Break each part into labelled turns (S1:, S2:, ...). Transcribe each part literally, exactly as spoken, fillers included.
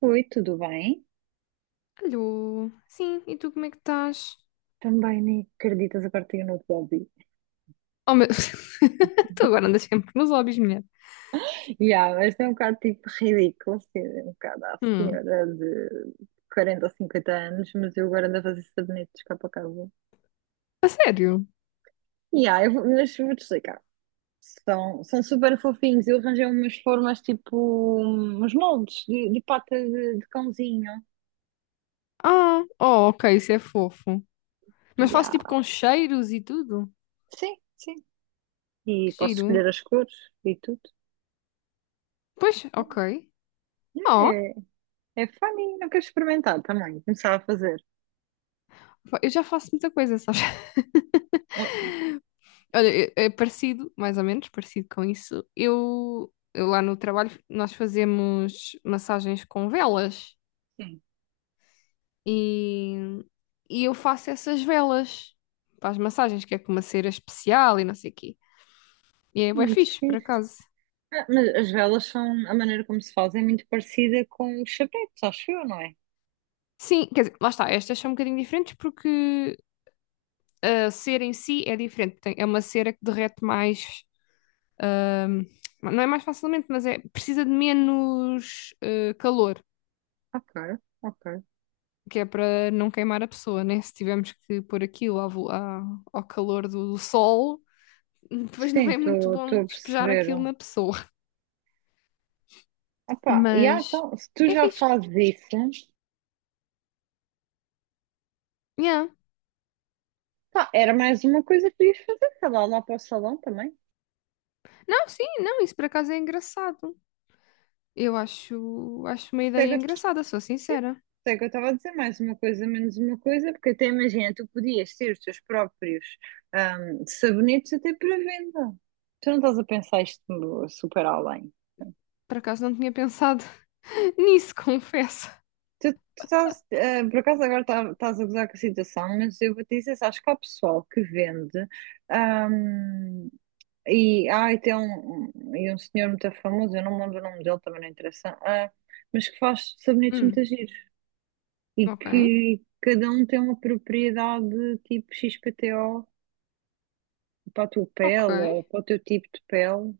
S1: Oi, tudo bem?
S2: Alô, sim, e tu como é que estás?
S1: Também nem acreditas, agora tenho um novo hobby.
S2: Oh, meu... Tu agora andas sempre nos hobbies, mulher.
S1: Yeah, mas é um bocado tipo ridículo, assim, um bocado à
S2: Hum,
S1: senhora de quarenta ou cinquenta anos, mas eu agora ando a fazer sabonetes cá para casa.
S2: a sério?
S1: Yeah, eu vou, mas vou-te explicar. São, são super fofinhos. Eu arranjei umas formas, tipo uns moldes de, de pata de, de cãozinho.
S2: Ah, oh, ok, isso é fofo. Mas faço
S1: Yeah.
S2: tipo com cheiros e tudo?
S1: Sim, sim. E
S2: Que
S1: posso
S2: giro.
S1: escolher as cores e tudo.
S2: Pois, ok.
S1: Yeah,
S2: Oh,
S1: é, é funny, não quero experimentar também. Começar a fazer.
S2: eu já faço muita coisa, sabes?
S1: Ah,
S2: Olha, é é parecido, mais ou menos, parecido com isso. Eu, eu lá no trabalho, nós fazemos massagens com velas
S1: sim.
S2: e, e eu faço essas velas para as massagens, que é com uma cera especial e não sei o quê. E é bué
S1: Muito
S2: fixe, por
S1: fixe.
S2: acaso.
S1: Ah, mas as velas são, a maneira como se faz é muito parecida com os chapetes, acho eu, não é?
S2: Sim, quer dizer, lá está, estas são um bocadinho diferentes porque a cera em si é diferente. Tem- é uma cera que derrete mais, ahm, não é mais facilmente, mas é, precisa de menos eh, calor,
S1: Ok, ok.
S2: que é para não queimar a pessoa, né? Se tivermos que pôr aquilo à vo- à- ao calor do, do sol, depois não
S1: Sim,
S2: é muito
S1: estou
S2: bom
S1: a
S2: despejar
S1: perceber.
S2: aquilo na pessoa.
S1: Ah, pá, e ah,
S2: Mas
S1: então, se tu
S2: é
S1: já
S2: fixe.
S1: fazes isso,
S2: Yeah.
S1: pá, era mais uma coisa que podias fazer, sei lá, lá para o salão também.
S2: Não, sim, não, isso por acaso é engraçado. Eu acho, acho uma
S1: Por
S2: ideia
S1: isso é que eu
S2: engraçada, sou sincera.
S1: por isso é que eu estava a dizer, mais uma coisa, menos uma coisa, porque até imagina, tu podias ter os teus próprios, ahm, sabonetes até para venda. Tu não estás a pensar isto super além.
S2: Por acaso não tinha pensado nisso, confesso.
S1: Tu, tu estás, eh, por acaso agora tá- estás a gozar com a situação, mas eu vou te dizer, sabes que há pessoal que vende, ahm, e, ah, e tem um, um, e um senhor muito famoso, eu não me lembro o nome dele, também não interessa, ah, mas que faz sabonetes
S2: Hum,
S1: muito giros e
S2: ok,
S1: que cada um tem uma propriedade tipo X P T O para a tua
S2: ok.
S1: pele ou para o teu tipo de pele.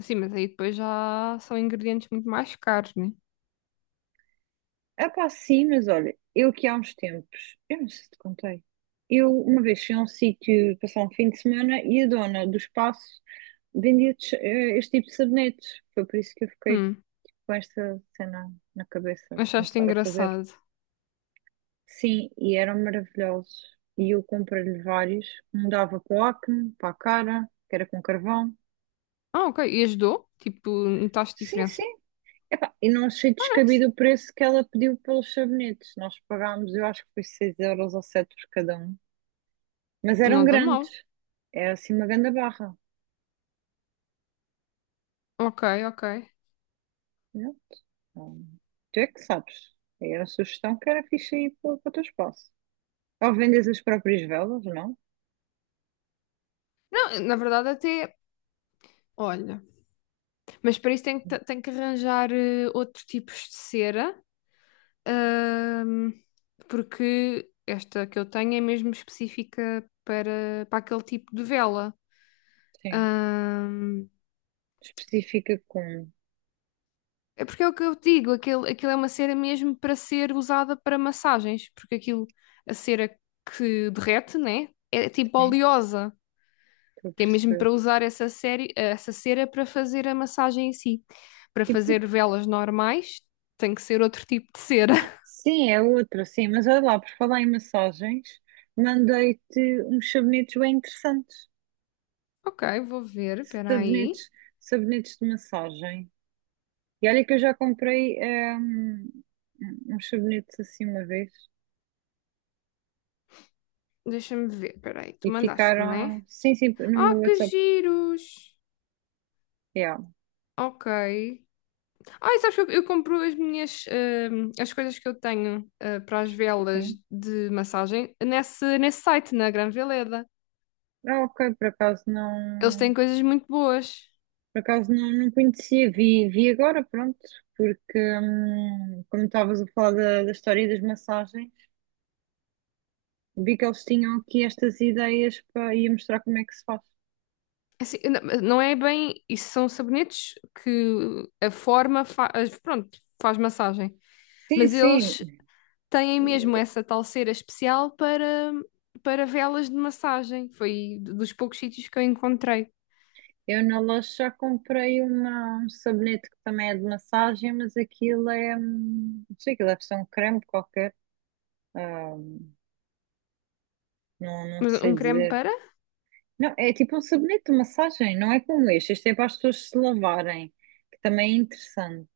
S2: Sim, mas aí depois já são ingredientes muito mais caros, né?
S1: Ah, pá, sim, mas olha, eu que há uns tempos, eu não sei se te contei, eu uma vez fui a um sítio passar um fim de semana e a dona do espaço vendia tes- eh, este tipo de sabonetes. Foi por isso que eu fiquei
S2: Hum,
S1: com esta cena na cabeça de
S2: achaste
S1: começar a fazer.
S2: engraçado.
S1: Sim, e eram maravilhosos. E eu comprei-lhe vários. Um dava para o acne, para a cara, que era com carvão.
S2: Ah, ok. E ajudou? Tipo, notaste
S1: Sim, sim.
S2: diferença?
S1: Epá, e não achei
S2: Ah, nice.
S1: descabido o preço que ela pediu pelos sabonetes. Nós pagámos, eu acho que foi seis euros ou sete por cada um. Mas eram
S2: Não dá
S1: grandes.
S2: mal.
S1: Era assim uma grande barra.
S2: Ok, ok.
S1: Pronto. Hum, Tu é que sabes. Era a sugestão, que era fixe aí para, para o teu espaço. Ou vendes as próprias velas, não?
S2: Não, na verdade até, olha, mas para isso tem que, tem que arranjar eh, outros tipos de cera, ahm, porque esta que eu tenho é mesmo específica para, para aquele tipo de vela.
S1: Sim.
S2: Ahm,
S1: Especifica com.
S2: é porque é o que eu digo, aquilo, aquilo é uma cera mesmo para ser usada para massagens, porque aquilo, a cera que derrete, né? É tipo
S1: Sim,
S2: oleosa,
S1: estou a
S2: que é mesmo
S1: perceber.
S2: para usar essa, série, essa cera para fazer a massagem em si. Para
S1: E por...
S2: fazer velas normais, tem que ser outro tipo de cera.
S1: Sim, é outra, sim. Mas olha lá, por falar em massagens, mandei-te uns sabonetes bem interessantes.
S2: Ok, vou ver, espera aí.
S1: Sabonetes, sabonetes de massagem. E olha que eu já comprei, hum, uns sabonetes assim uma vez.
S2: Deixa-me ver, espera aí, tu
S1: E
S2: mandaste, né?
S1: ficaram, sim, sim,
S2: Ah,
S1: no
S2: que
S1: WhatsApp,
S2: giros!
S1: yeah,
S2: Ok. Ai, sabes que eu, eu compro as minhas, hum, as coisas que eu tenho, ah, para as velas
S1: sim.
S2: de massagem nesse, nesse site, na Gran Veleda.
S1: Ah, ok, por acaso
S2: Eles
S1: não,
S2: têm coisas muito boas.
S1: por acaso não, não conhecia, vi, vi agora, pronto, porque hum, como estavas a falar da, da história e das massagens, vi que eles tinham aqui estas ideias para ia mostrar como é que se faz.
S2: Assim, n- não é bem, isso são sabonetes que a forma faz, pronto, faz massagem.
S1: Sim,
S2: Mas
S1: sim,
S2: eles têm mesmo essa tal cera especial para, para velas de massagem. Foi dos poucos sítios que eu encontrei.
S1: eu na loja já comprei uma, um sabonete que também é de massagem, mas aquilo é, hum, não sei, aquilo deve ser um creme qualquer, ah, não, não
S2: Mas
S1: sei
S2: um creme
S1: dizer.
S2: para?
S1: Não, é tipo um sabonete de massagem, não é como este. Este é para as pessoas se lavarem, que também é interessante.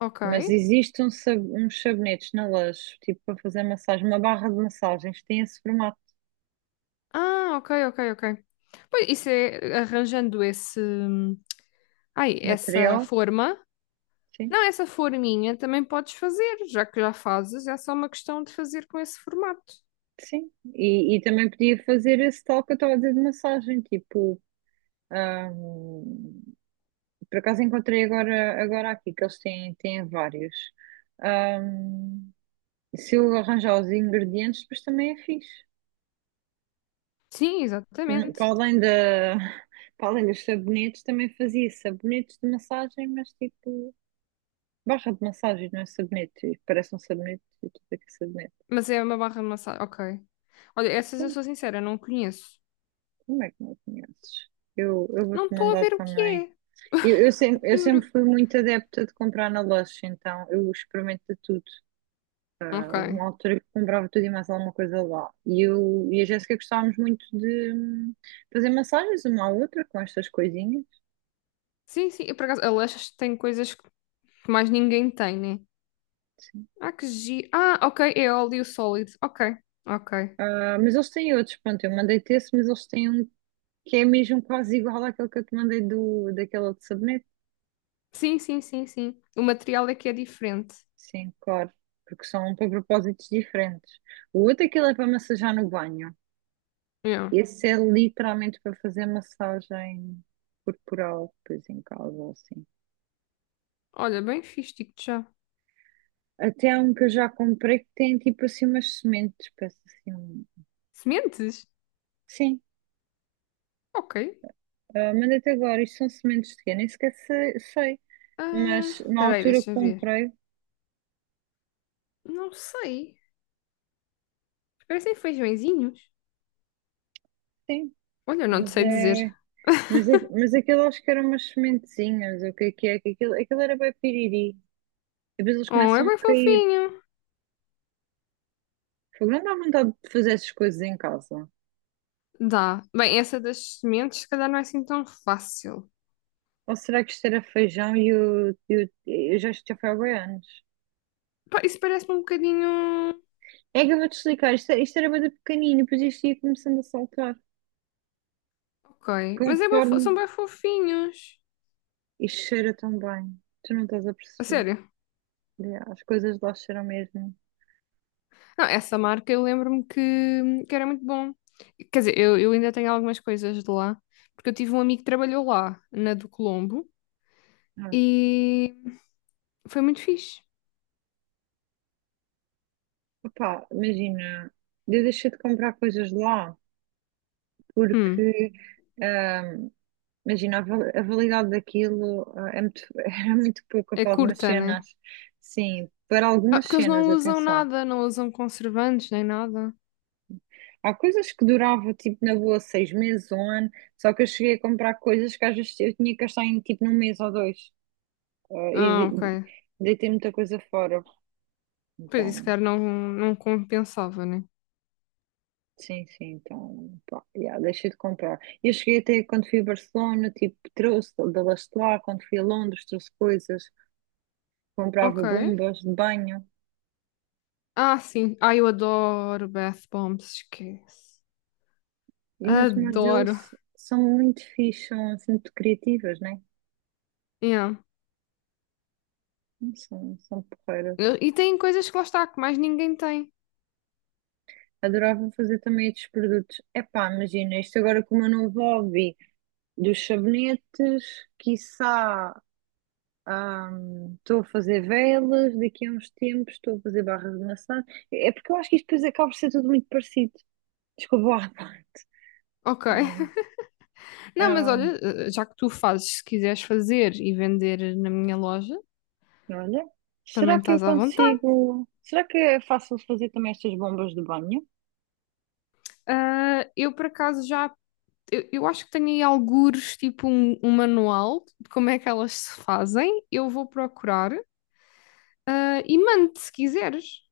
S2: Ok.
S1: Mas existem um sab- uns sabonetes na Lush, tipo para fazer massagem, uma barra de massagens, tem esse formato
S2: Ah, ok, ok, ok. Pois, isso é arranjando esse, ai,
S1: de
S2: essa
S1: material,
S2: forma.
S1: sim,
S2: Não, essa forminha também podes fazer, já que já fazes, é só uma questão de fazer com esse formato.
S1: sim. E, e também podia fazer esse tal que eu estava a dizer de massagem, tipo, ahm, por acaso encontrei agora, agora aqui, que eles têm, têm vários. Ahm, se eu arranjar os ingredientes, depois também é fixe.
S2: Sim,
S1: Não, para
S2: exatamente.
S1: além da, para além dos sabonetes, também fazia sabonetes de massagem, mas tipo, barra de massagem, não é sabonete. Parece um sabonete e tudo aqui é sabonete.
S2: Mas é uma barra de massagem. Ok. Olha, essas eu
S1: Sim,
S2: sou sincera, não conheço.
S1: como é que não conheces? Eu, eu vou-te
S2: Não estou a
S1: mandar
S2: ver o que
S1: também.
S2: é,
S1: Eu, eu sempre, eu
S2: juro.
S1: sempre fui muito adepta de comprar na loja, então eu experimento de tudo. Houve uma
S2: Ok.
S1: altura que comprava tudo e mais alguma coisa lá. E eu e a Jéssica gostávamos muito de, hum, fazer massagens uma à outra com estas coisinhas.
S2: Sim, sim. Eu, por acaso, Aleixas tem coisas que mais ninguém tem, né?
S1: Sim.
S2: Ah, que giro. Ah, ok, é óleo sólido. Ok, ok.
S1: Ah, mas eles têm outros, pronto, eu mandei-te esse, mas eles têm um que é mesmo quase igual àquele que eu te mandei do, daquele outro sabonete.
S2: Sim, sim, sim, sim. O material é que é diferente.
S1: Sim, claro, porque são para propósitos diferentes. O outro, aquele é para massajar no banho.
S2: Yeah.
S1: Esse é literalmente para fazer massagem corporal, depois em casa ou assim.
S2: Olha, bem fixe, digo-te já.
S1: Até há um que eu já comprei que tem tipo assim umas sementes, parece assim. um-
S2: Sementes?
S1: Sim,
S2: Ok.
S1: ah, mandei-te agora, isto são sementes de quê? Nem sequer sei, sei.
S2: Ah,
S1: Mas na
S2: espera aí,
S1: altura que
S2: deixa ver.
S1: comprei,
S2: Não sei. Parecem feijõezinhos.
S1: sim.
S2: Olha, não te
S1: Mas
S2: sei
S1: é.
S2: dizer.
S1: Mas, aqu- mas aquilo acho que eram umas sementezinhas, o que é que é? Que Aquilo, aquilo era bem piriri. E depois eles
S2: Oh, é
S1: começam a
S2: bem
S1: cair.
S2: fofinho.
S1: Fogo, não dá vontade de fazer essas coisas em casa.
S2: Dá. Bem, essa das sementes, se calhar não é assim tão fácil.
S1: Ou será que isto era feijão e o, e o- eu já isto já foi há bué anos?
S2: Pá, isso parece-me um bocadinho.
S1: É que eu vou desligar, isto, é- isto era bem pequenino, e depois isto ia começando a saltar.
S2: Ok. Mas é bué fo-
S1: Conforme
S2: são bem fofinhos.
S1: isto cheira tão bem. Tu não estás a
S2: A
S1: perceber.
S2: sério.
S1: Yeah, as coisas lá cheiram mesmo.
S2: Não, essa marca eu lembro-me que, que era muito bom. Quer dizer, eu, eu ainda tenho algumas coisas de lá, porque eu tive um amigo que trabalhou lá, na do Colombo.
S1: Ah,
S2: E foi muito fixe.
S1: opá, imagina, eu deixei de comprar coisas lá
S2: Hum,
S1: porque. ah, Imagina, a val- a validade daquilo, ah, é muito, era muito pouca
S2: é
S1: para algumas
S2: curta, né?
S1: cenas. Sim, para
S2: Ah,
S1: algumas
S2: porque eles
S1: cenas,
S2: não usam
S1: atenção.
S2: nada, não usam conservantes nem nada.
S1: Há coisas que duravam, tipo, na boa, seis meses, um ano, só que eu cheguei a comprar coisas que às vezes eu tinha que gastar em, tipo, num mês ou dois. Ah, e
S2: Ah, ok.
S1: de- deitei muita coisa fora.
S2: Pois isso,
S1: Então,
S2: cara, não, não compensava, né?
S1: sim, sim, então, pá, yeah, deixei de comprar. Eu cheguei até, quando fui a Barcelona, tipo, trouxe da lá, quando fui a Londres, trouxe coisas, comprava
S2: Ok.
S1: bombas de banho.
S2: Ah, sim. Ah, eu adoro bath bombs, esquece.
S1: E os modelos
S2: Adoro.
S1: são muito fixos, são assim, muito criativas, né?
S2: Yeah.
S1: São, são porreiras.
S2: E tem coisas que lá está, que mais ninguém tem.
S1: Adorava fazer também estes produtos. Epá, imagina, isto agora com o meu novo hobby dos sabonetes, quiçá, hum, estou a fazer velas, daqui a uns tempos estou a fazer barras de maçã. É porque eu acho que isto depois acaba por ser tudo muito parecido. Desculpa lá.
S2: Ok.
S1: Né?
S2: Não, mas
S1: Hum,
S2: olha, eh, já que tu fazes, se quiseres fazer e vender na minha loja,
S1: olha,
S2: também
S1: será que eu
S2: estás à vontade.
S1: consigo... Será que é fácil fazer também estas bombas de banho?
S2: Ah, eu, por acaso, já eu, eu acho que tenho aí algures, tipo um, um manual de como é que elas se fazem. Eu vou procurar, ah, e mando se quiseres.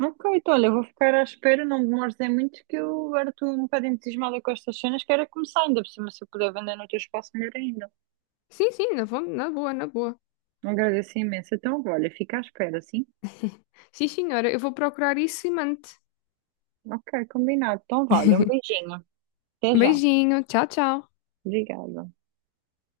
S1: Ok, então olha, eu vou ficar à espera, não me demores é muito, que eu agora estou um bocado entusiasmada com estas cenas, quero é começar, ainda por cima, se eu puder vender no teu espaço, melhor ainda.
S2: Sim, sim, na, vo- na boa, na boa.
S1: Agradeço imenso. Então, olha, fica à espera, sim?
S2: Sim, senhora, eu vou procurar isso e mando.
S1: Ok, combinado. Então, vale, um beijinho. Até já.
S2: Beijinho, tchau, tchau.
S1: Obrigada.